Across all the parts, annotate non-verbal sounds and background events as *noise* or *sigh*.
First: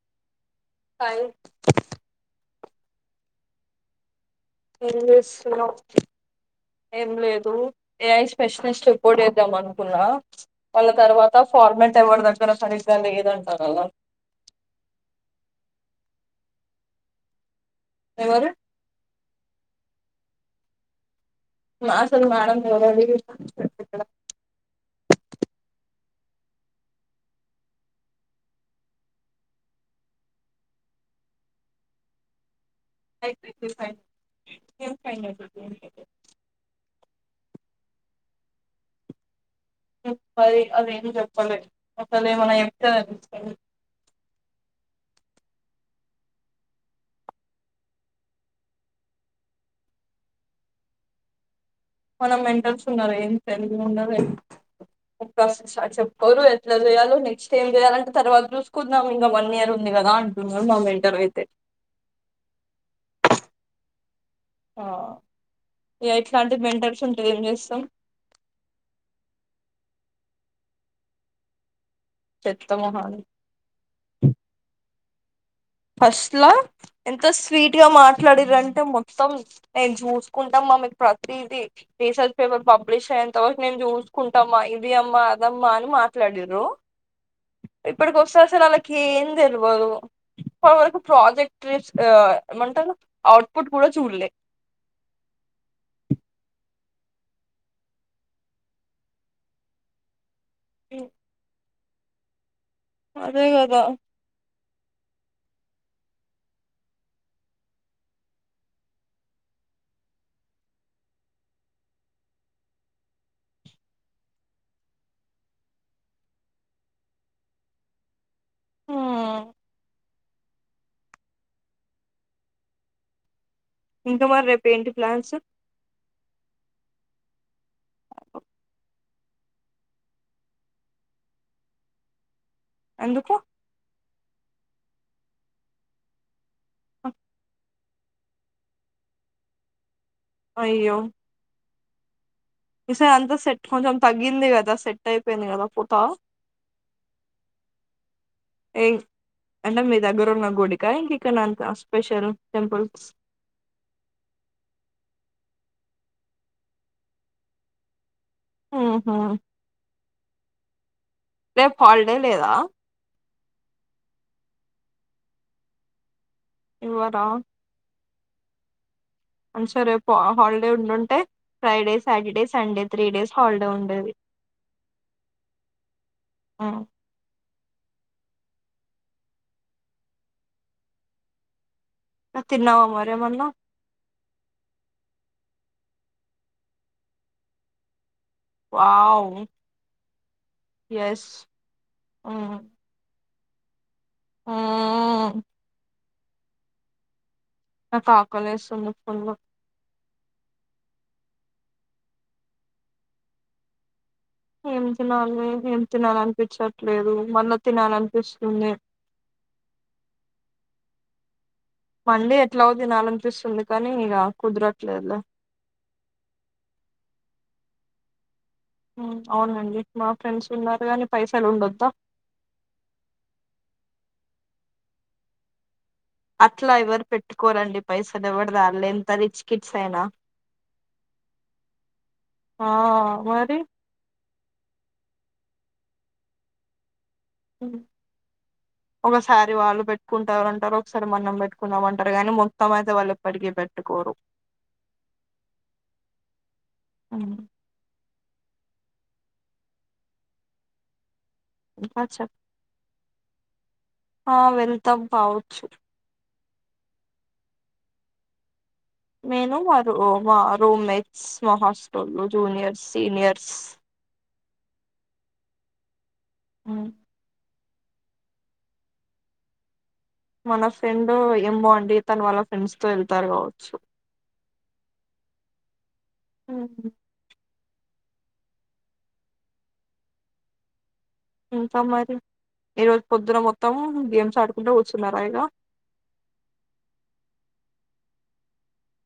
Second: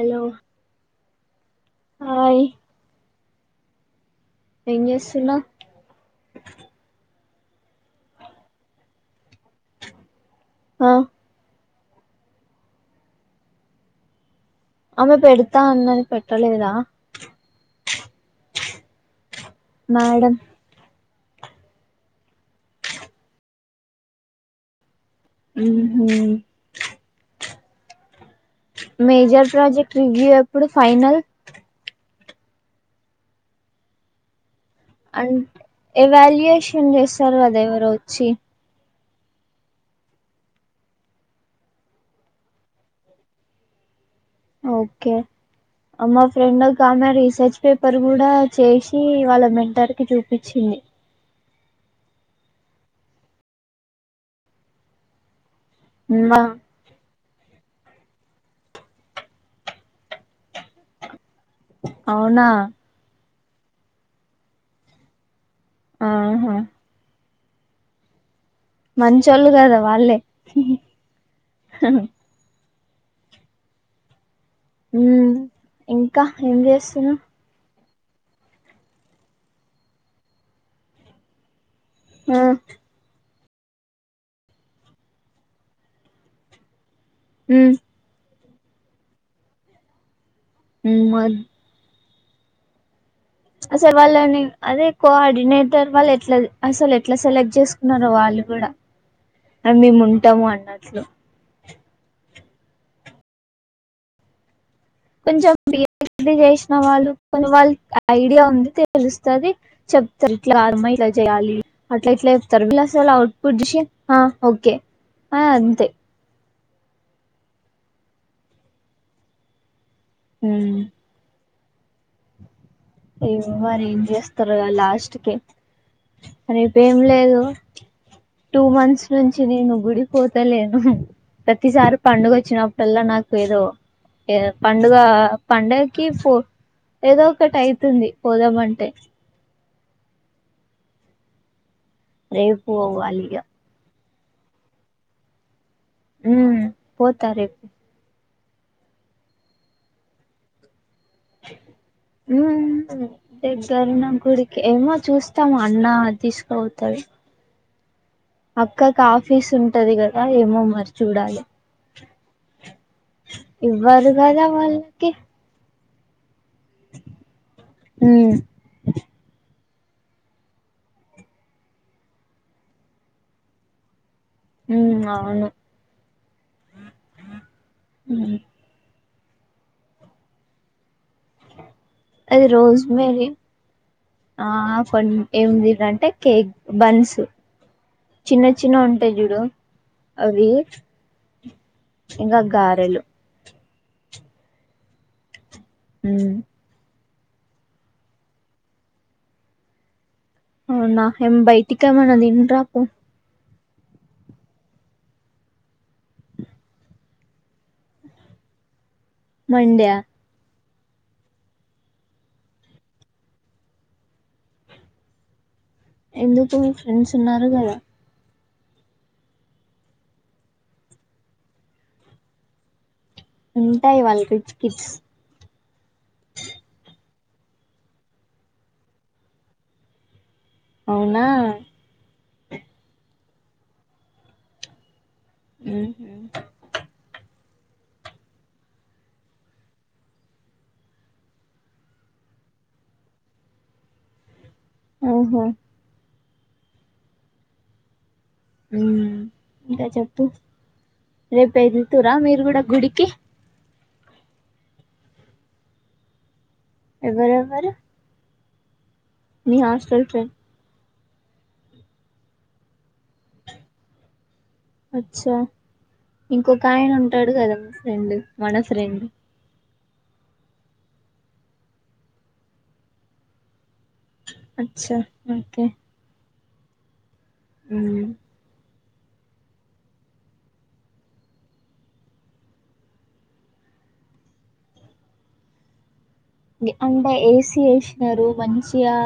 అలో ఆయ్ ఏం జేస్సున్నవ్ ఎం లేదూ ఏఐ స్పెషలిస్ట్ ఇప్పుడె దం అనుకున్నా ళ్ళ ఆ తర్వాత ఫార్మట్ ట్ ఎవర్దగ్గర సరిగ్గా లేదంట గదా ఆమె పెడ్తా అన్నది పెట్టలేదా ఎవరు మాడం మ అసలు మడం ఏడ వీ పెట్ట ఉహు మేజర్ ప్రాజెక్ట్ రివ్యూ ఎప్పుడు ఫైనల్ ఐపోయింది ఫైన్ అంట్ ఎవాల్యుయేషన్ జేస్తరు గద ఎవరో ఒచ్చి అది అదేం జేప్పలె అసలే ఏమన్న జేప్తే గద ఓకె మా ఫ్రెండ్ ఒకామె రీసర్చ్ పేపర్ గుడా చేశి వాళ్ళ మెంటర్కి జూపిచ్ ఇ మన మెంటల్స్ ఉన్నారు ఎం తెలివ్ ఉండదు ఎం ఫస్ట్ల మా చప్పరు ఎట్ల జేయాలో నె ఇ ఏం చేయాలంటే తర్వాత చూస్కుందం ఇంక వన్ ఇయర్ ఉంది గదా న మామెంటరైతె అవునా ఆ ఇగ ఆహా ఇట్లాంటి మెంటర్స్ ఉంటె ఏం జేస్సం మంచోళ్ళు గదా వాళ్ళే త్తమోహాలు ఉమ్ ఫస్ట్ల ఎంత స్వీట్ ట్టిగ మాట్లాడిరంటే మొత్తం నేన్ చూస్కుంటం మా మీక్ ప్రతిదీ రీసర్చ్ ఆ పేపర్ పబ్లిషై తో నేను చూసుకుంటామా ఇది అమ్మా అదమ్మా అని మాట్లాడిండ్రు ఇప్పటికి వస్తే అసలు వాళ్ళకి ఏం తెల్వదు ఇప్పటి వరకు ప్రాజెక్ట్ *unintelligible* ఎమంటారు అసల్ వాళ్ళని అదే కోఆర్డినేటర్ వాళ్లు ఎట్ల అసలు ఎట్లా సెలెక్ట్ చేసుకున్నారో వాళ్ళు కూడా మేము ఉంటాము అన్నట్లు అదే గాధ కొంచం బి *inaudible* డి జెసిన వాళ్ళు కొని వాళ్ళు ఐ ఐడియా ఉంది తెలుస్తది చెప్తారు ఇట్లాకాదమ్మా ఇట్ల చేయాలి అట్ల ఇట్ల చెప్తారు అసల్ అవుట్ పుట్ చూసే అ ఒకే అ అంతే హు ఊహు ఏ మరి ఇంకా మరి జెస్తారు రేపు అ ఏంటి లాస్ట్ కె ప్లాన్స్ రేప్ ఏం లేదు *inaudible* టు మంత్స్ నుంచి నేను గుడిక్ పోతలేను ప్రతిసారి పండుగో ఓచ్చినప్పుడల్లా ఎందుకు నాక్ ఏదో ఏ పండుగ పడకి పో ఏదో ఒకటి ఐతుంది పోదామంటే అయ్యో రేపు ఈసారి పోవాలి అంతా ఇగ సెట్ కొంచెం తగ్గింది కదా సెట్ అయిపోయింది కదా ఫో హు పోత రేప్ ఏఇ అంటే మీ మీ దగ్గర ఉన్న గుడి ఇంకా నాన్ దాసిపేట్ హు రేపు అన్న నా గుడికి ఏమో చూస్తాం అన్న తీసుకపోతాడు అక్క కు ఉహు ఫీస్ ఉంటది గదా ఏమో మరి చూడాలి రేప్ హాల్ డే లేదా ఇవ్వరు కదా వాళ్లకి ఇవ్వరా హు అనూష రేపు అ హాలిడే ఉంటుంటే Friday Saturday Sunday three days holiday ఉండేది హు అవును ఉమ్. హు రోజ్ తిన్నావా మేరీ మరేమన్నా అ ఫన్ ఎందుకు అంటే కేక్ బన్ సు చిన్న చిన్న గా ఉంటాయి వావ్ జుడు అవి ఎస్ ఇంగా గారెలు ఆహా హ హు నాకు ఆకలేస్తుంది ఫుల్ అవునా ఎం బైటికేమన తిని రాపో ఏం తినాలి ఏం తినాలన్ పించట్లేదు మన్ను తినాలనిపిస్తుంది మండి ఆ మండీ ఎట్లా తినాలన్ పిస్తుంది కానీ ఇగా కుదరట్లేదు లే ఎందుకు మీ ఫ్రెండ్స్ ఉన్నారు గాదా హు అవునండిమా ఫ్రెండ్స్ ఉన్నారు గాని పైసలు ఉండొద్దా ఉంటాయి వాళ్ రిచ్ కిడ్స్ అట్లా ఎవరు పెట్టుకోరండి పైసలు ఎవ్వరు వాళ్లది ఎంత రిచ్ కిట్స్ అయినా అవునా ఆ *unintelligible* ఉహు హు *unintelligible* ఒకసారి వాళ్ళు పెట్టుకుంటారంటారు ఒకసారి మనం పెట్టుకున్నాామ అంటారు కానీ మొత్తం అయితే వాళ్ళు ఎప్పటికీ పెట్టుకోు ట్రూ ఉహు అ ఇంకా చెప్పు రేపు ఇంకా వెళ్తురా చెప్ మీరు కూడా గుడికి ఆ వెళ్తాం కావచ్చు ఎవరువరు, నేను మా రు ఫ్రెండ్ రూమ్ మెయిట్ స్మ హాస్టల్లు జూనియర్స్, సీనియర్స్ అచ్చా ఇంకొక ఆయన ఉమ్. ఉంటాడు కదా ఫ్రెండ్ మన ఫ్రెండ్ మన ఫ్రెండ్ ఏం బో అండి తన వాళ్ళ ఫ్రెండ్స్ తో వెళ్తారు కావచ్చు, అచ్చ ఓకే ఉహు ఊ ఇంకా మరి ఈ రోజు పొద్దున మొత్తం గేమ్స్ ఆడుకుంటే కూర్చున్నారా ఇగా అంటే ఏసీ వేసినారు మంచిగా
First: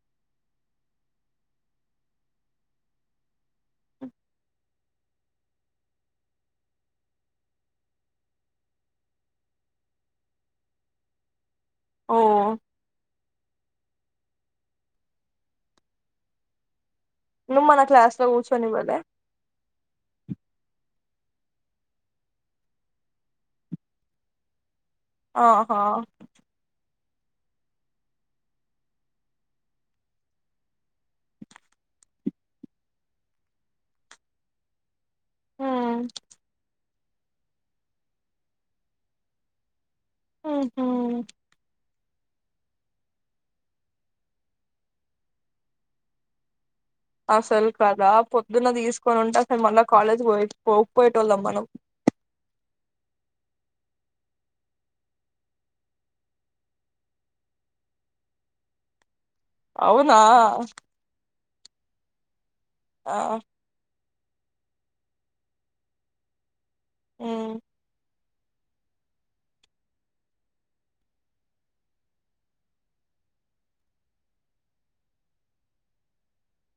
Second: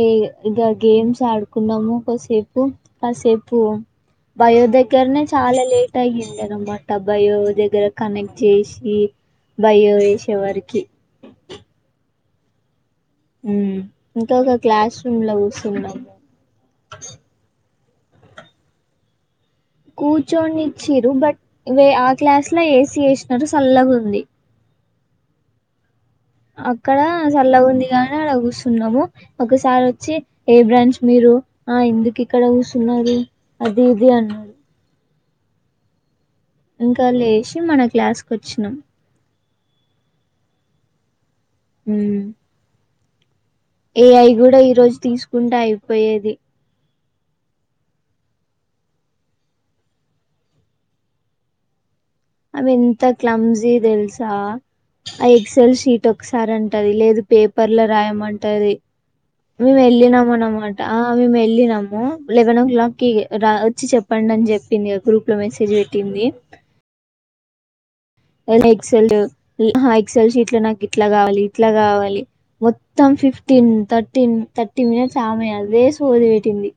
ఏ ఇగా గేమ్స్ ఆడుకున్నాము, కాసేపు కాసేపు బయో దగ్గరనే చాలా లేట్ అయ్యింది అనమాట బయో దగ్గర కనెక్ట్ చేసి భయో వేసే వరికి ఆ ఉ ఇంకా ఒక క్లాస్ రూమ్ లో కూస్తున్నాము, ను మన క్లాస్ లా కూర్చొని పోలే కూర్చోనిచ్చిర్రు బట్ వే ఆ క్లాస్ లో ఏసి వేసినరు సల్లగా ఉంది. ఆహా అక్కడ సల్ల గా ఉంది గాని అడ కూస్తున్నాము ఒకసారి వచ్చి ఏ బ్రాంచ్ మీరు ఆ ఎందుకు ఇక్కడ కుసున్నారు, అది ఇది అన్నా ఆ ఇంకా లేచి మన క్లాస్కి వచ్చినాం ఉహు ఉ ఏఐ కూడా ఈ రోజు తీసుకుంటే అయిపోయేది, అసలు కదా పొద్దున్న తీసుకొని ఉంటే అసలు మళ్ళా కాలేజ్ పోకపోయేటోళ్ళం మనం, అవి ఎంత క్లమ్జీ తెల్సా ఆ ఎక్సెల్ షీట్ ఒకసారి అంటది లేదు పేపర్ లో రాయమంటది. మేము అవునా వెళ్ళినాము అ అన్నమాట మేము వెళ్ళినాము లెవెన్ ఓ క్లాక్ కి ఆ రా వచ్చి చెప్ప చెప్పండి అని చెప్పింది ఆ గ్రూప్ లో మెసేజ్ పెట్టింది. ఉ ఎక్సెల్ ఎక్సెల్ షీట్లు నాకు ఇట్లా కావాలి ఇట్లా కావాలి మొత్తం ఫిఫ్టీన్ థర్టీన్ థర్టీ మినిట్స్ ఆమె అదే సోది పెట్టింది.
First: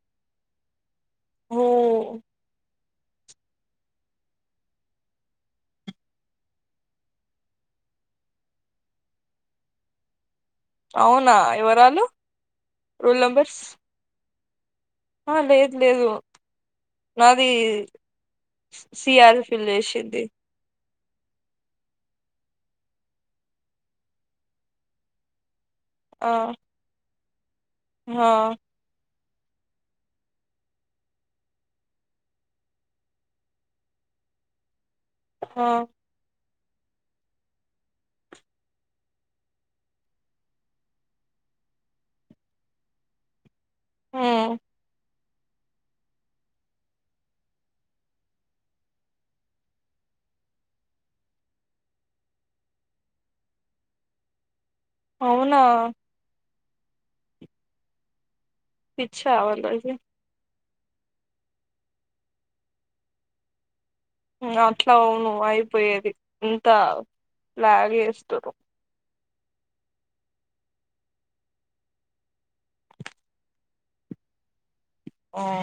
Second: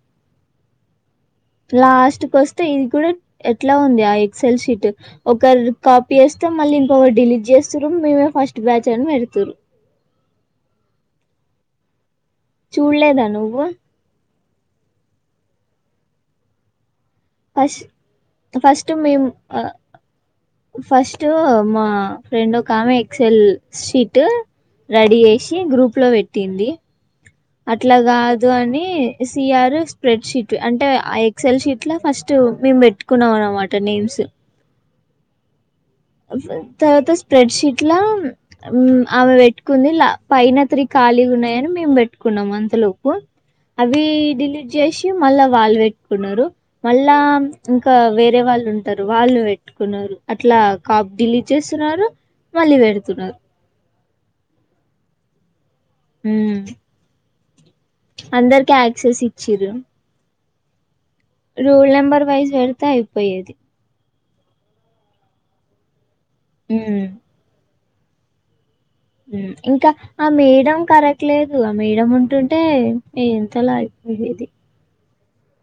ఓ లాస్ట్ కు వస్తే ఇది కూడా ఎట్లా ఉంది ఆ ఎక్సల్ షీట్ ఒకరు కాపీ వేస్తే మళ్ళీ ఇంక ఒకరు డిలీట్ చేస్తారు. మీమే ఫస్ట్ బ్యాచ్ అన్ని పెడుతురు, అవునా ఎవరాలు రూల్ చూడలేదా నెంబర్స్ నువ్వు ఆ లేదు లేదు నాది ఫస్ట్ ఫస్ట్ మేము సిఆర్ ఫిల్ చేసింది ఫస్ట్ మా ఫ్రెండ్ ఒక ఆమె ఎక్సెల్ స్షీట్ రెడీ చేసి గ్రూప్ లో ఆ పెట్టింది, అట్లా ఆ కాదు అని సిఆర్ స్ప్రెడ్ షీట్ అంటే ఆ ఎక్సఎల్ షీట్ లో ఫస్ట్ మేము పెట్టుకున్నాం అనమాట నేమ్స్ స్ హా తర్వాత స్ప్రెడ్షీట్లా ఆమె పెట్టుకుంది పైన త్రి కాలి ఉ ఉన్నయని మేము పెట్టుకున్నాం అంతలోపు అవి హ్మ్ డిలేట్ చేసి మళ్ళా వాళ్ళు పెట్టుకున్నారు మళ్ళా ఇంకా వేరే వాళ్ళు ఉంటరు వాళ్ళు పెట్టుకున్నారు అట్లా కాప్ డిలీట్ చేస్తున్నారు మళ్ళీ పెడుతున్నారు అవునా మ్ అందరికి యాక్సెస్ పిచ్చా ఇచ్చిరు వాళ్ళకి రూల్ నెంబర్ వైజ్ పెడితే అయిపోయేది అట్లా అవును అయిపోయేది ఇంతా ఉమ్. లాగ్ చేస్తురు ఇంకా ఆ మేడం కరెక్ట్ లేదు ఆ మేడ ఉంటుంటే ఎంతలా అయ్యేది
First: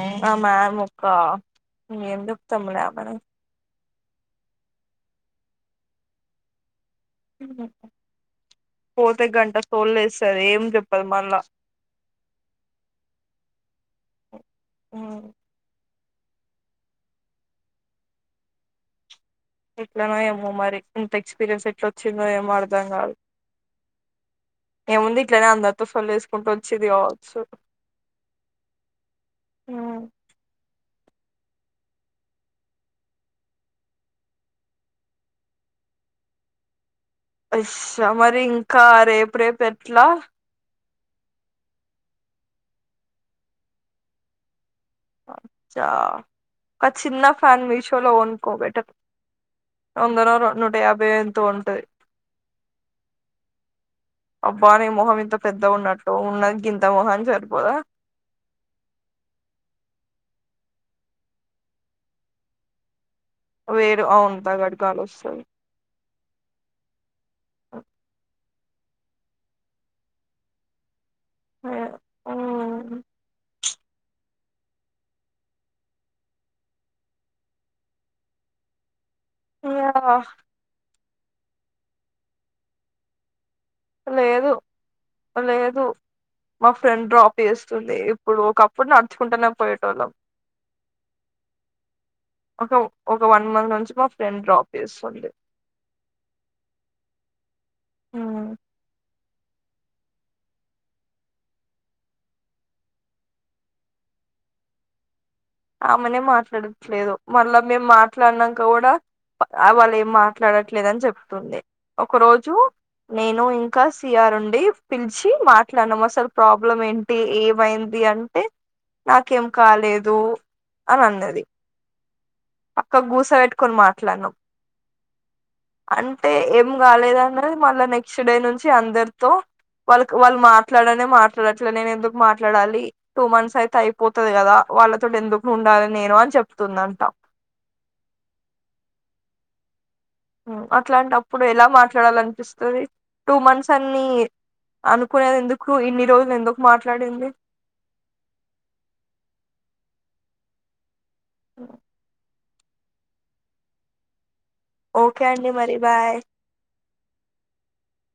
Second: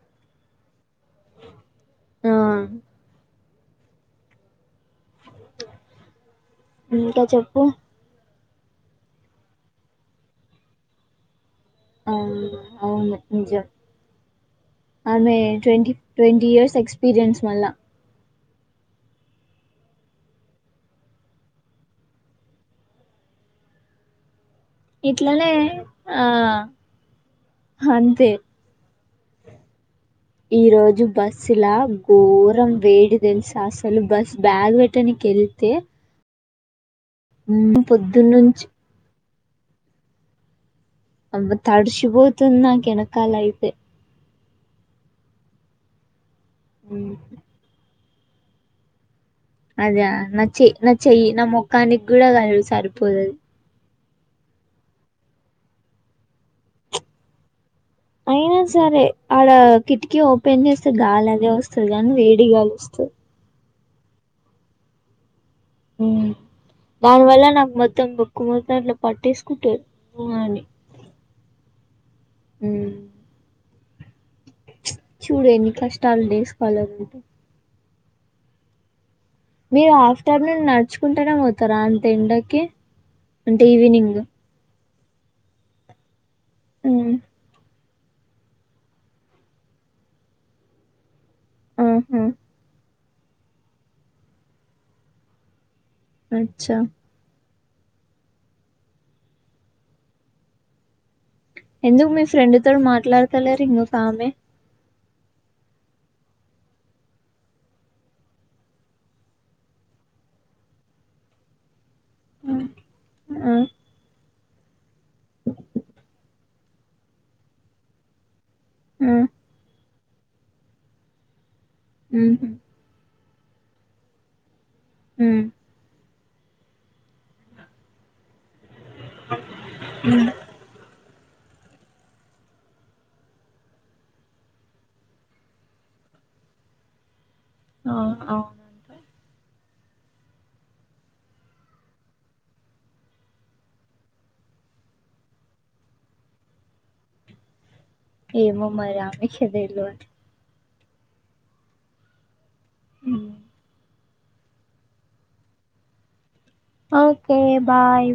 మ్ ఆ మామ్ ఓక్క ఎం ఆ. చెప్తంలే ఆ ఇంకా చెప్పు పోతే గంట తోల్ లేస్తది ఏం చెప్పదు మళ్ళా అవును అవును నిజం ఆమె టోటి ట్వంటీ ఇయర్స్ ఎక్స్పీరియన్స్ మళ్ళ ఎట్లనో ఏమో మరి ఇంత ఎక్స్పీరియన్స్ ఎట్లా వచ్చిందో ఏమో అర్దాం గాదు ఏముంది ఇట్లనే అందరితో సోల్లు ఆ వేసుకుంటూ వచ్చి ఇది కావచ్చు ఈరోజు బస్సులా ఘోరం వేడి తెలుసా అసలు బస్ బ్యాగ్ పెట్టడానికి వెళ్తే అయ్యా మరి పొద్దున్నుంచి ఇంకా రేపు రేపు ఎట్లా అబ్బా తడిషి పోతుంది నాకు ఎనకాలెత్ అచ్చా ఒక హ్మ్ చిన్న ఫ్యాన్ మీషోలో కోను కోబెటర్ అదా నా చె నా చెయ్యి నా ఉంటది మొక్కానికి గూడా సరిపోదుఅది అబ్బా ని మొహం ఇంత పెద్ద ఉన్నట్టు ఉన్నది గింత మొహంనికి సరిపోదా అయిన యినా సరే ఆడ కిటికీ ఓపెన్ చేస్తే గాలి అదె వస్తది గాని వేడిగాలిస్తది వేరు అవును అగడిగాలి వస్తది మ్ దాన్ని వల్ల నా మొత్తం ము క్కు మొత్తమఇట్లా పట్టేసుకుంటది ఉ అని ఉమ్ చూడు ఎన్ని కష్టాలు డేస్ కాలర్గ్ ఉంటే మీరు ఇగ అఫ్టనూన్ నడుచుకుంటేనే పోతారా అంత ఎండకి అంటే ఈవినింగ్ లేదు లేదు మా ఫ్రెండ్ ఉమ్ డ్రాప్ చేస్త వస్తుంది ఇప్పుడు ఒకప్పుడు నడుచుకుంటనే పోయేటోళ్ళం ఆహా ఒక ఒక వన్ మంత్ నుంచి మా ఫ్రెండ్ డ్రాప్ చేస్తుంది అచ్చా ఆ ఎందుకు మీ ఫ్రెండ్ తో మాట్లాడతలే ర్ ఇంకో ఆమె ఆమెనే మాట్లాడట్లేదు మళ్ళా మేము మాట్లాడినాక గూడా వాళ్ళు ఏం మాట్లాడట్లేదు అని చెప్తుంది ఒక రోజు నేను ఆ ఇంకా సిఆర్ ఉండి పిలిచి మాట్లానాం అసలు ప్రా ప్బ్లం ఏంటి ఏమైంది అంటే ఆ నాకేం కాలేదు అని అన్నది ఉహు పక్క గూస పెట్టుకొని మాట్లాడినం ఉమ్ ఉంటే ఏం కాలేదు అన్నది మళ్ళ నెక్స్ట్ డే నుంచి చ్చి అందరితో వాళ్ళ వాళ్ళు మాట్లాడనే మాట్లా అట్ల నేను ఎందుకు మాట్లాడాలి టూ మంత్స్ అయితే అయిపోతది కదా, వాళ్ళతోటి ఎందుకు ఉండాలి నేను అని చెప్ చెప్తుందంట ఆ అవునులే అట్లాంటప్పుడు ఎలా మాట్లాడాల అనిపిస్తది టూ మంత్స్ అన్ని అనుకునేది ఎందుకు ఇన్ని రోజులు ఎందుకు మాట్లాడింది ఏమో మరి ఆమెకే దెలువాలి అ హ్మ్ ఓకే అండి మరి బాయ్ ఓకే బాయ్